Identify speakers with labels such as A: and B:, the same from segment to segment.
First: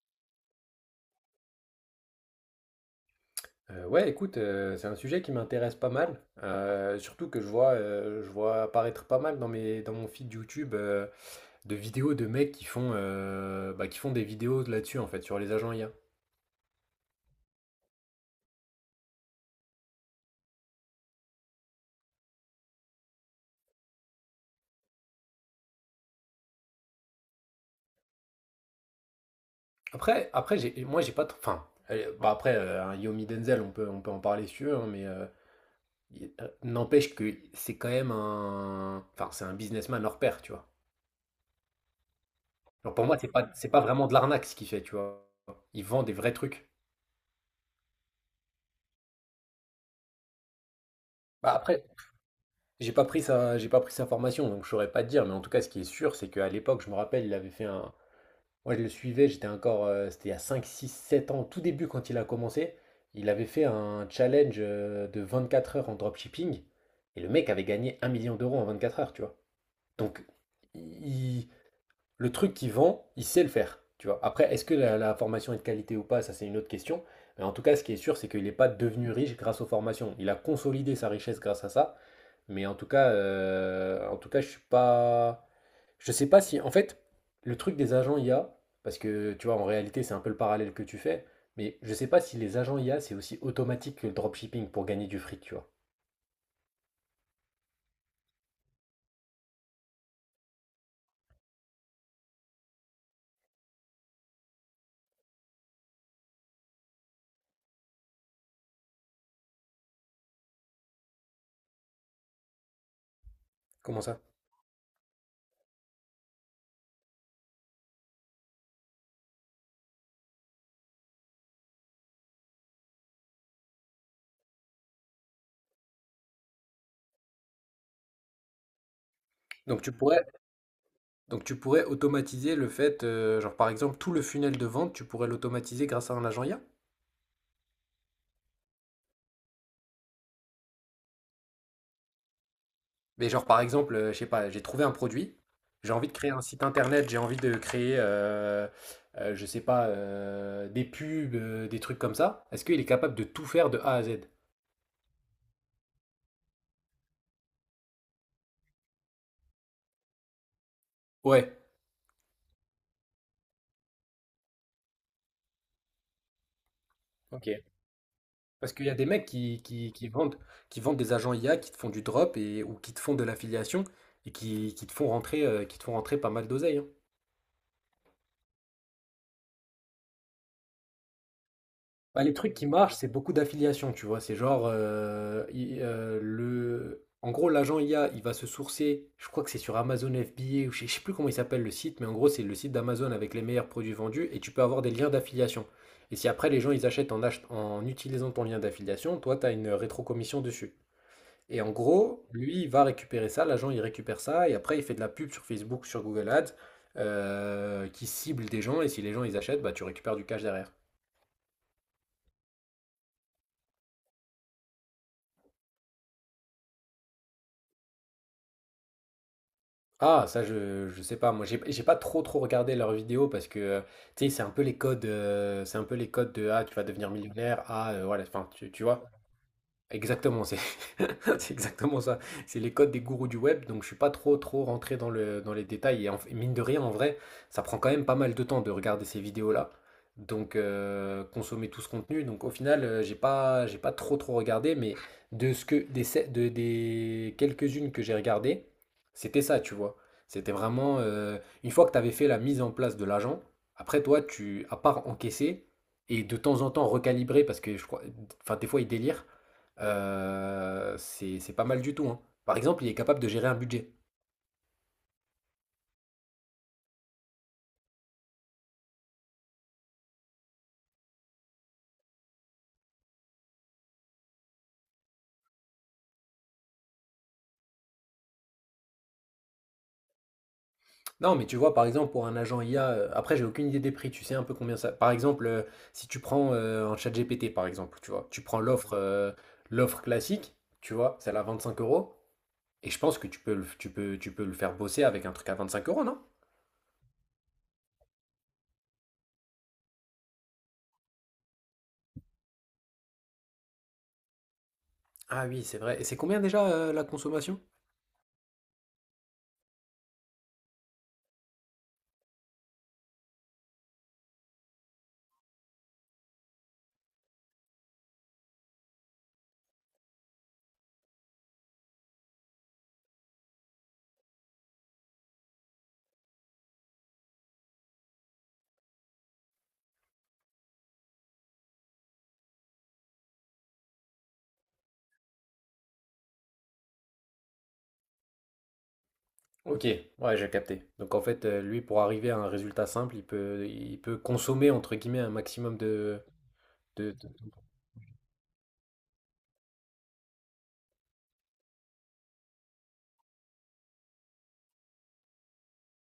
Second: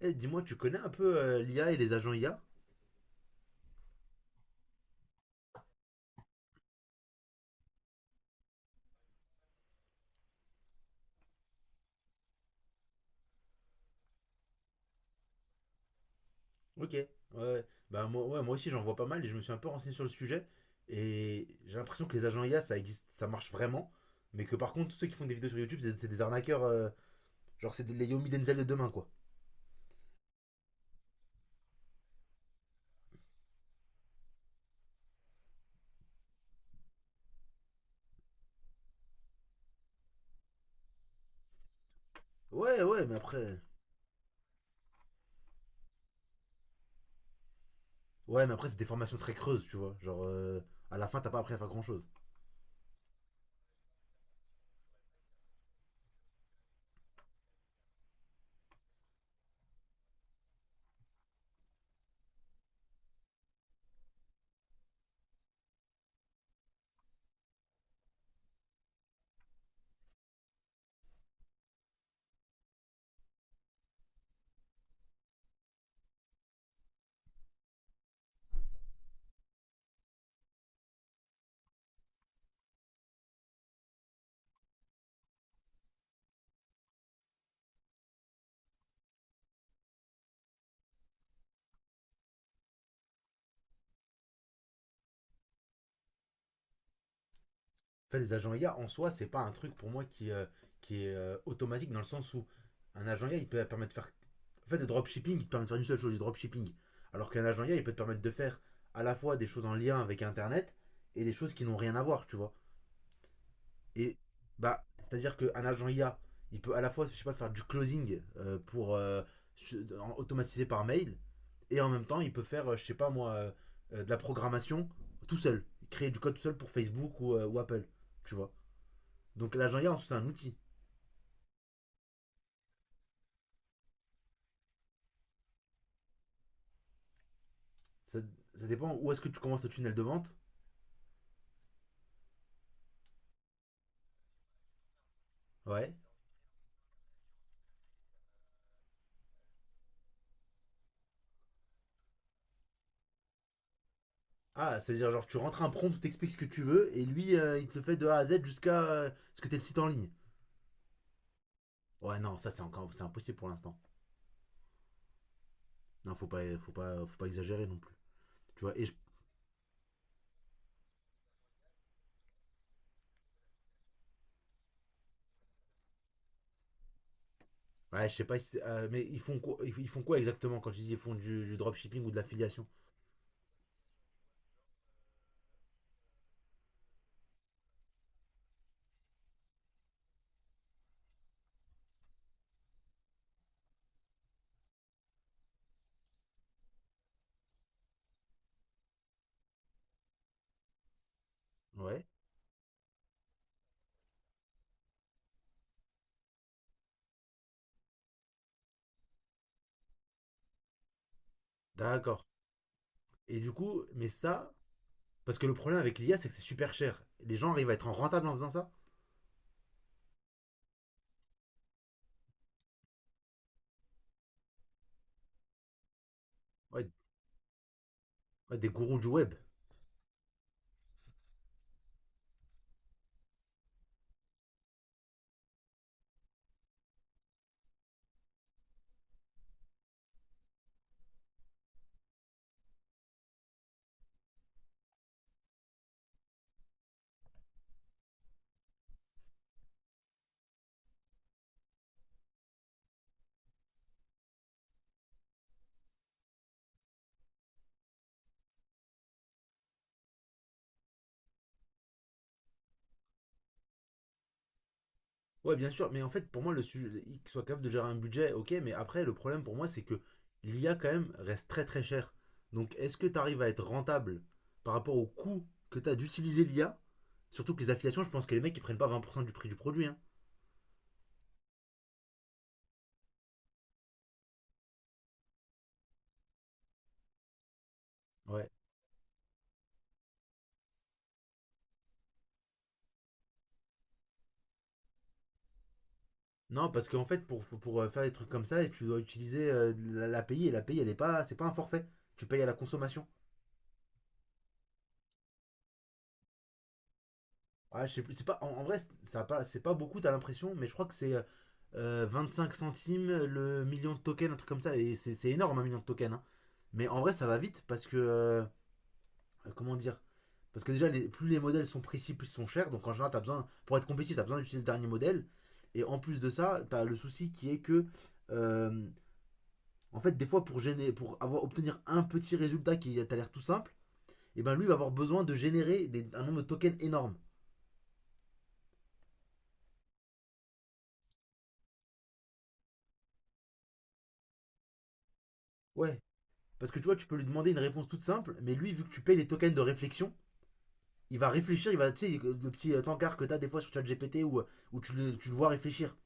A: Eh, dis-moi, tu connais un peu l'IA et les agents IA?
B: Ouais, écoute, c'est un sujet qui m'intéresse pas mal, surtout que je vois apparaître pas mal dans dans mon feed YouTube de vidéos de mecs qui font, bah, qui font des vidéos là-dessus en fait sur les agents IA.
A: Ok. Ouais. Ouais. Bah moi, ouais, moi aussi j'en vois pas mal et je me suis un peu renseigné sur le sujet. Et j'ai l'impression que les agents IA, ça existe, ça marche vraiment. Mais que par contre, tous ceux qui font des vidéos sur YouTube, c'est des arnaqueurs. Genre, les Yomi Denzel de demain, quoi.
B: Après, moi j'ai pas, enfin, bah, après, un Yomi Denzel, on peut en parler si tu veux, hein, mais n'empêche que c'est quand même un, enfin, c'est un businessman hors pair, tu vois.
A: Ouais,
B: Alors pour
A: ouais, mais
B: moi, c'est pas,
A: après.
B: c'est pas vraiment de l'arnaque ce qu'il fait, tu vois. Il vend des vrais trucs.
A: Ouais, mais après, c'est des formations très creuses, tu vois. Genre, à la fin, t'as pas appris
B: Bah,
A: à faire grand
B: après,
A: chose.
B: J'ai pas pris sa formation, donc je saurais pas te dire, mais en tout cas, ce qui est sûr, c'est qu'à l'époque, je me rappelle, il avait fait un. Moi, je le suivais, j'étais encore. C'était il y a 5, 6, 7 ans, au tout début, quand il a commencé, il avait fait un challenge de 4 heures en dropshipping, et le mec avait gagné 1 million d'euros en 24 heures, tu vois. Donc, il- le truc qu'il vend, il sait le faire, tu vois. Après, est-ce que la formation est de qualité ou pas, ça, c'est une autre question. Mais en tout cas, ce qui est sûr, c'est qu'il n'est pas devenu riche grâce aux formations. Il a consolidé sa richesse grâce à ça. Mais en tout cas, je suis pas. Je sais pas si. En fait, le truc des agents IA, parce que tu vois, en réalité, c'est un peu le parallèle que tu fais, mais je sais pas si les agents IA, c'est aussi automatique que le dropshipping pour gagner du fric, tu vois.
A: En fait, les agents IA, en soi, c'est pas un truc pour moi qui est automatique dans le sens où un agent IA, il peut permettre de faire. En fait, le dropshipping, il te permet de faire une seule chose, du dropshipping. Alors qu'un agent IA, il peut te permettre de faire à la fois des choses en lien avec Internet et des choses qui n'ont rien à voir, tu vois.
B: Comment
A: Et
B: ça?
A: bah, c'est-à-dire qu'un agent IA, il peut à la fois, je sais pas, faire du closing pour automatiser par mail, et en même temps, il peut faire, je sais pas moi, de la programmation tout seul, créer du code tout seul pour Facebook ou Apple, tu vois. Donc l'agent
B: Donc
A: IA,
B: tu
A: en c'est un
B: pourrais,
A: outil.
B: donc tu pourrais automatiser le fait, genre par exemple, tout le funnel de vente, tu pourrais l'automatiser grâce à un agent IA?
A: Ça, ça dépend où est-ce que tu commences le tunnel de vente.
B: Mais genre par exemple, je sais pas, j'ai trouvé un produit,
A: Ouais.
B: j'ai envie de créer un site internet, j'ai envie de créer, je sais pas, des pubs, des trucs comme ça. Est-ce qu'il est capable de tout faire de A à Z?
A: Ah, c'est-à-dire, genre, tu rentres un prompt, t'expliques ce que tu veux, et lui, il te le fait de A à Z jusqu'à ce que t'aies le site en ligne.
B: Ouais,
A: Ouais, non, ça, c'est impossible pour l'instant. Non, faut pas
B: ok.
A: exagérer non plus. Tu
B: Parce
A: vois, et
B: qu'il y
A: je,
B: a des mecs qui vendent des agents IA, qui te font du drop et, ou qui te font de l'affiliation et qui te font rentrer pas mal d'oseille, hein.
A: ouais, je sais pas, si mais ils font, quoi, ils font quoi exactement quand tu dis ils font du dropshipping ou de
B: Bah, les trucs
A: l'affiliation.
B: qui marchent, c'est beaucoup d'affiliations, tu vois. C'est genre, en gros, l'agent I a, il va se sourcer, je crois que c'est sur Amazon FBA, ou je sais plus comment il s'appelle le site, mais en gros, c'est le site d'Amazon avec les meilleurs produits vendus, et tu peux avoir des liens d'affiliation. Et si après, les gens, ils achètent en, en utilisant ton lien d'affiliation, toi, tu as une rétrocommission dessus. Et en
A: Ouais,
B: gros, lui, il va récupérer ça, l'agent, il récupère ça, et après, il fait de la pub sur Facebook, sur Google Ads, qui cible des gens, et si les gens, ils achètent, bah, tu récupères du cash derrière.
A: d'accord. Et du coup, mais ça, parce que le problème avec l'IA, c'est que c'est super cher. Les gens arrivent à être en rentable en faisant ça.
B: Ah, ça, je sais pas. Moi, j'ai pas trop trop regardé leurs vidéos parce que tu sais, c'est un peu les codes, de ah, tu vas
A: Ouais,
B: devenir millionnaire. Ah, voilà. Enfin,
A: ouais, des
B: tu
A: gourous
B: vois.
A: du web.
B: Exactement, c'est c'est exactement ça. C'est les codes des gourous du web, donc je suis pas trop trop rentré dans les détails. Et mine de rien, en vrai, ça prend quand même pas mal de temps de regarder ces vidéos-là. Donc consommer tout ce contenu. Donc au final, j'ai pas trop trop regardé, mais de ce que des quelques-unes que j'ai regardées, c'était ça, tu vois. C'était vraiment une fois que tu avais fait la mise en place de l'agent, après toi, tu à part encaisser et de temps en temps recalibrer parce que je crois, enfin des fois ils délirent. C'est pas mal du tout, hein. Par exemple, il est capable de gérer un budget.
A: Ouais, bien sûr, mais en fait, pour moi, le sujet, qu'il soit capable de gérer un budget, ok, mais après, le problème pour moi, c'est que l'IA, quand même, reste très très cher. Donc, est-ce que tu arrives à être rentable par rapport au coût que tu as d'utiliser l'IA? Surtout que les affiliations, je pense que les mecs, ils prennent pas 20% du prix du produit, hein.
B: Non, mais tu vois, par exemple, pour un agent IA, après j'ai aucune idée des prix, tu sais un peu combien ça par exemple, si tu prends, un ChatGPT, par exemple, tu vois? Tu
A: Ouais.
B: prends l'offre classique, tu vois? Celle à 25 € et je pense que tu peux le faire bosser avec un truc à 25 € non?
A: Non, parce qu'en fait, pour faire des trucs comme ça, tu dois utiliser l'API, et la l'API, elle est pas, c'est pas un forfait. Tu payes à la consommation.
B: Ah oui, c'est vrai et c'est combien déjà, la consommation?
A: Ah, je sais plus, c'est pas, en vrai, ça a pas, c'est pas beaucoup, t'as l'impression, mais je crois que c'est 5 centimes le million de tokens, un truc comme ça, et c'est énorme un million de tokens, hein. Mais en vrai, ça va vite parce que comment dire, parce que déjà, plus les modèles sont précis, plus ils sont chers, donc en général, t'as besoin, pour être compétitif, t'as besoin d'utiliser le dernier modèle, et en plus de ça, t'as le souci qui est que, euh, en fait, des fois, pour, gêner, pour avoir, obtenir un petit résultat qui a t'as l'air tout simple, et ben lui va avoir besoin de générer un nombre de tokens énorme.
B: OK, ouais, j'ai capté. Donc en fait, lui, pour arriver à un résultat simple, il peut «consommer» entre guillemets un maximum
A: Ouais,
B: de
A: parce que tu vois, tu
B: de
A: peux lui
B: de
A: demander une réponse toute simple, mais lui, vu que tu payes les tokens de réflexion, il va réfléchir, il va, tu sais, le petit tankard que t'as des fois sur ChatGPT où tu le vois réfléchir.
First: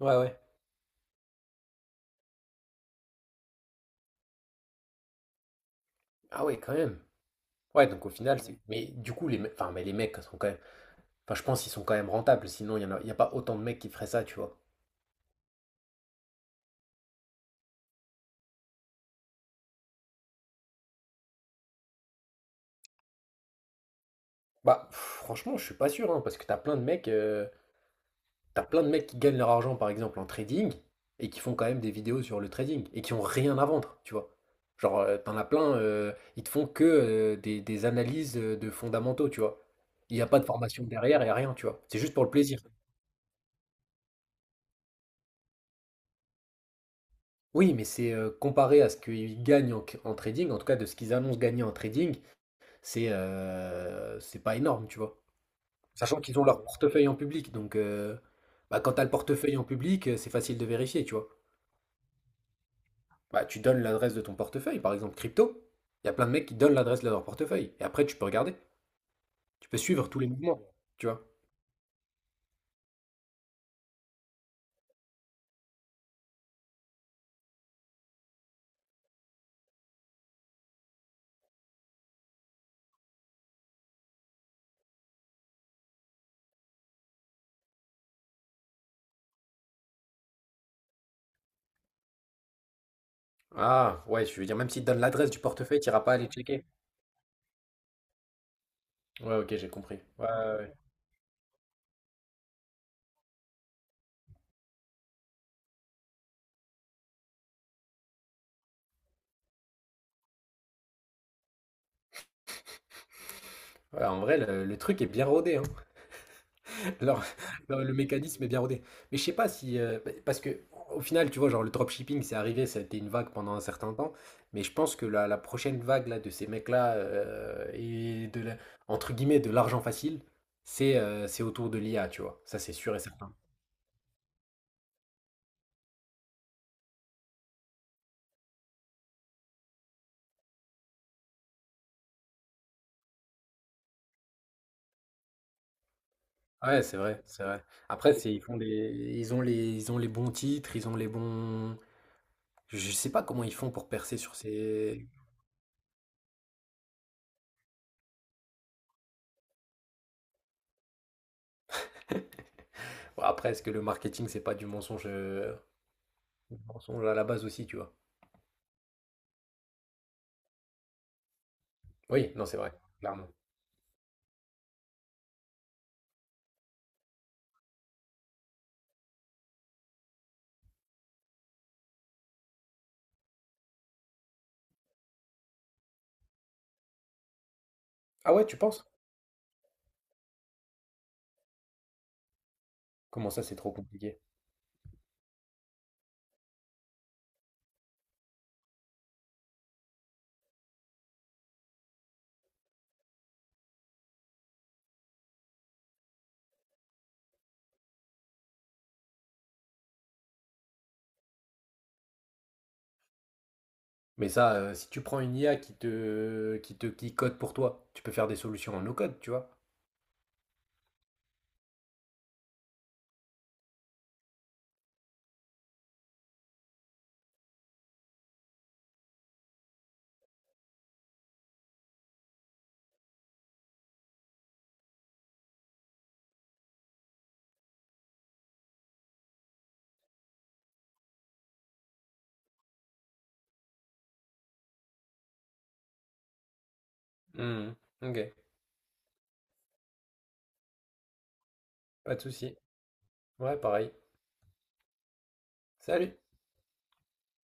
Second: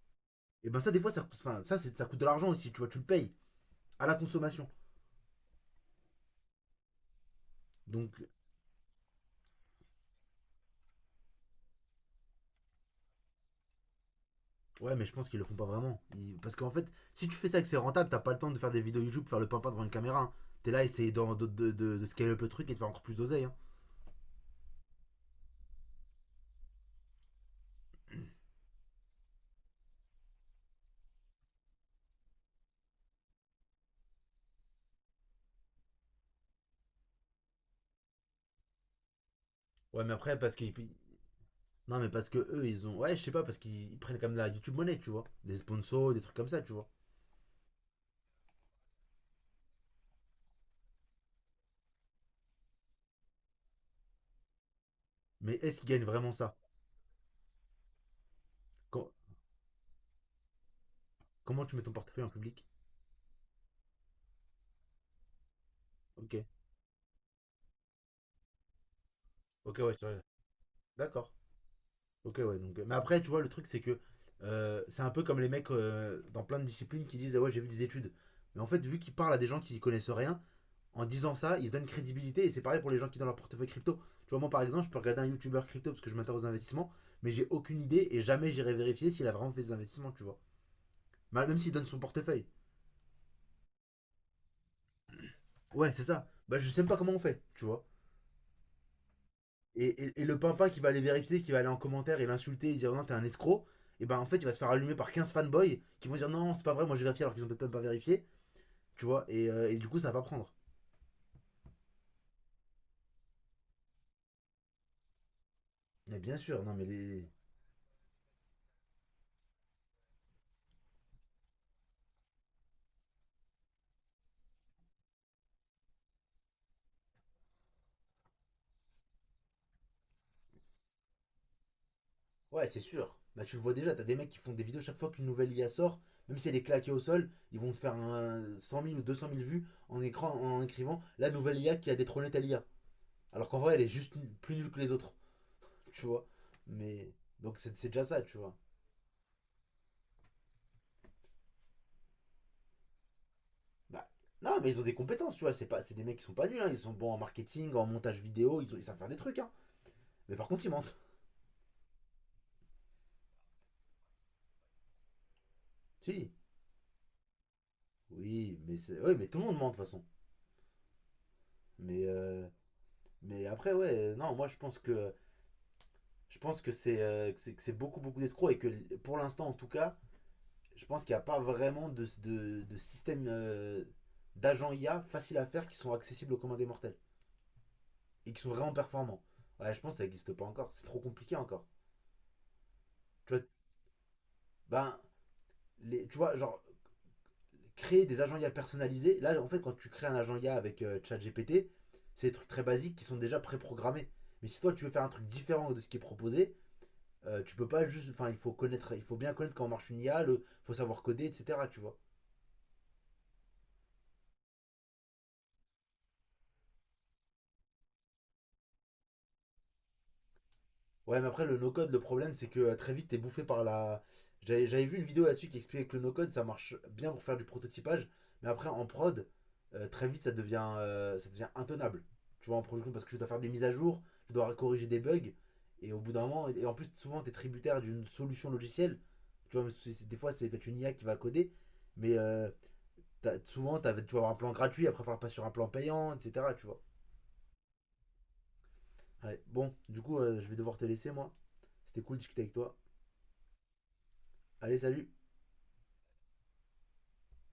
B: Ouais, ouais.
A: Et ben ça, des fois, ça, enfin, ça, ça coûte de l'argent aussi, tu vois, tu le payes à la consommation.
B: Ah ouais, quand même. Ouais, donc au
A: Donc,
B: final, c'est. Mais du coup, les mecs. Enfin, mais les mecs sont quand même. Enfin, je pense qu'ils sont quand même rentables, sinon y a pas autant de mecs qui feraient ça, tu vois.
A: ouais, mais je pense qu'ils le font pas vraiment. Parce qu'en fait, si tu fais ça et que c'est rentable, t'as pas le temps de faire des vidéos YouTube, faire le pimpin devant une caméra, hein. T'es là, essayer de scaler up le truc et de faire encore plus d'oseille, hein.
B: Bah, pff, franchement, je suis pas sûr, hein, parce que t'as plein de mecs qui gagnent leur argent, par exemple, en trading, et qui font quand même des vidéos sur le trading, et qui ont rien à vendre, tu vois. Genre, t'en as plein, ils te font que des analyses de fondamentaux, tu vois.
A: Ouais, mais
B: Il n'y a
A: après,
B: pas de
A: parce qu'ils.
B: formation derrière, il n'y a rien, tu vois.
A: Non,
B: C'est
A: mais
B: juste pour
A: parce
B: le
A: que
B: plaisir.
A: eux, ils ont. Ouais, je sais pas, parce qu'ils prennent quand même de la YouTube monnaie, tu vois. Des sponsors, des trucs comme ça, tu vois.
B: Oui, mais c'est comparé à ce qu'ils gagnent en, trading, en tout cas de ce qu'ils annoncent gagner en trading, c'est pas énorme, tu vois.
A: Mais est-ce qu'il gagne
B: Sachant
A: vraiment
B: qu'ils ont
A: ça?
B: leur portefeuille en public, bah, quand tu as le
A: Com-
B: portefeuille en public, c'est facile de vérifier, tu vois.
A: Comment tu mets ton portefeuille en public?
B: Bah, tu donnes l'adresse de ton portefeuille, par exemple crypto, il y a plein de
A: Ok.
B: mecs qui donnent l'adresse de leur portefeuille, et après tu peux regarder, tu peux
A: Ok, ouais, je te
B: suivre tous
A: regarde.
B: les mouvements, tu vois.
A: D'accord. Ok, ouais. Donc, mais après, tu vois, le truc, c'est que c'est un peu comme les mecs dans plein de disciplines qui disent: Ah ouais, j'ai vu des études. Mais en fait, vu qu'ils parlent à des gens qui y connaissent rien, en disant ça, ils se donnent crédibilité. Et c'est pareil pour les gens qui ont leur portefeuille crypto. Tu vois, moi, par exemple, je peux regarder un YouTuber crypto parce que je m'intéresse aux investissements, mais j'ai aucune idée et jamais j'irai vérifier s'il a vraiment fait des investissements, tu vois. Même s'il donne son portefeuille.
B: Ah, ouais, je veux dire, même s'ils te donnent l'adresse du portefeuille, tu
A: Ouais,
B: n'iras
A: c'est
B: pas aller
A: ça. Bah,
B: checker.
A: je sais même pas comment on fait, tu vois.
B: Ouais, ok, j'ai
A: Et,
B: compris.
A: et- et
B: Ouais,
A: le
B: ouais,
A: pimpin
B: ouais.
A: qui va aller vérifier, qui va aller en commentaire et l'insulter et dire non, t'es un escroc, et ben en fait, il va se faire allumer par 15 fanboys qui vont dire non, c'est pas vrai, moi j'ai vérifié alors qu'ils ont peut-être même pas vérifié, tu vois, et du coup, ça va pas prendre.
B: Ouais, en vrai, le truc est bien rodé, hein.
A: Mais bien sûr, non, mais
B: Alors,
A: les.
B: non, le mécanisme est bien rodé. Mais je sais pas si. Bah, parce que, au final, tu vois, genre le dropshipping, c'est arrivé, ça a été une vague pendant un certain temps. Mais je pense que la prochaine vague là, de ces mecs-là et entre guillemets, de l'argent facile, c'est autour de l'IA, tu vois. Ça,
A: Ouais,
B: c'est
A: c'est
B: sûr et
A: sûr.
B: certain.
A: Bah, tu le vois déjà, t'as des mecs qui font des vidéos chaque fois qu'une nouvelle IA sort, même si elle est claquée au sol, ils vont te faire un 100 000 ou 200 000 vues en écrivant la nouvelle IA qui a détrôné telle IA. Alors qu'en vrai, elle est juste plus nulle que les autres, tu vois.
B: Ouais, c'est
A: Mais.
B: vrai, c'est
A: Donc,
B: vrai.
A: c'est déjà
B: Après,
A: ça,
B: c'est,
A: tu
B: ils
A: vois.
B: font des, ils ont les bons titres, ils ont les bons. Je sais pas comment ils font pour
A: Bah,
B: percer sur
A: non, mais ils ont des
B: ces.
A: compétences, tu vois. C'est pas, c'est des mecs qui sont pas nuls, hein. Ils sont bons en marketing, en montage vidéo, ils savent faire des trucs, hein. Mais par contre, ils mentent.
B: Bon, après, est-ce que le marketing, c'est pas du
A: Si.
B: mensonge à la base aussi, tu vois?
A: Oui, mais oui, mais tout le monde ment de toute façon. Mais,
B: Oui, non,
A: euh,
B: c'est vrai, clairement.
A: mais après, ouais, non, moi je pense que, que c'est beaucoup, beaucoup d'escrocs et que pour l'instant, en tout cas, je pense qu'il n'y a pas vraiment de système d'agents IA facile à faire qui sont accessibles aux commandes des mortels et
B: Ah
A: qui
B: ouais,
A: sont
B: tu
A: vraiment
B: penses?
A: performants. Ouais, je pense que ça n'existe pas encore. C'est trop compliqué encore.
B: Comment
A: Tu vois,
B: ça, c'est trop compliqué?
A: ben, tu vois, genre, créer des agents IA personnalisés. Là, en fait, quand tu crées un agent IA avec ChatGPT, c'est des trucs très basiques qui sont déjà préprogrammés. Mais si toi, tu veux faire un truc différent de ce qui est proposé, tu peux pas juste. Enfin, il faut bien connaître comment marche une IA, il faut savoir coder, etc. Tu vois.
B: Mais ça, si tu prends une IA qui te, qui code pour toi, tu peux faire des solutions en no code, tu vois.
A: Ouais, mais après, le no-code, le problème, c'est que très vite, t'es bouffé par la. J'avais vu une vidéo là-dessus qui expliquait que le no-code, ça marche bien pour faire du prototypage, mais après, en prod, très vite, ça devient, intenable. Tu vois, en production, parce que tu dois faire des mises à jour, tu dois corriger des bugs, et au bout d'un moment, et en plus, souvent, t'es tributaire d'une solution logicielle. Tu vois, mais des fois, c'est peut-être une IA qui va coder, mais tu vas avoir un plan gratuit, après, faire pas sur un plan payant, etc. Tu vois.
B: Mhm. Ok,
A: Ouais, bon, du coup, je vais devoir te laisser, moi. C'était
B: pas
A: cool de
B: de
A: discuter avec
B: souci.
A: toi.
B: Ouais, pareil.
A: Allez, salut!
B: Salut.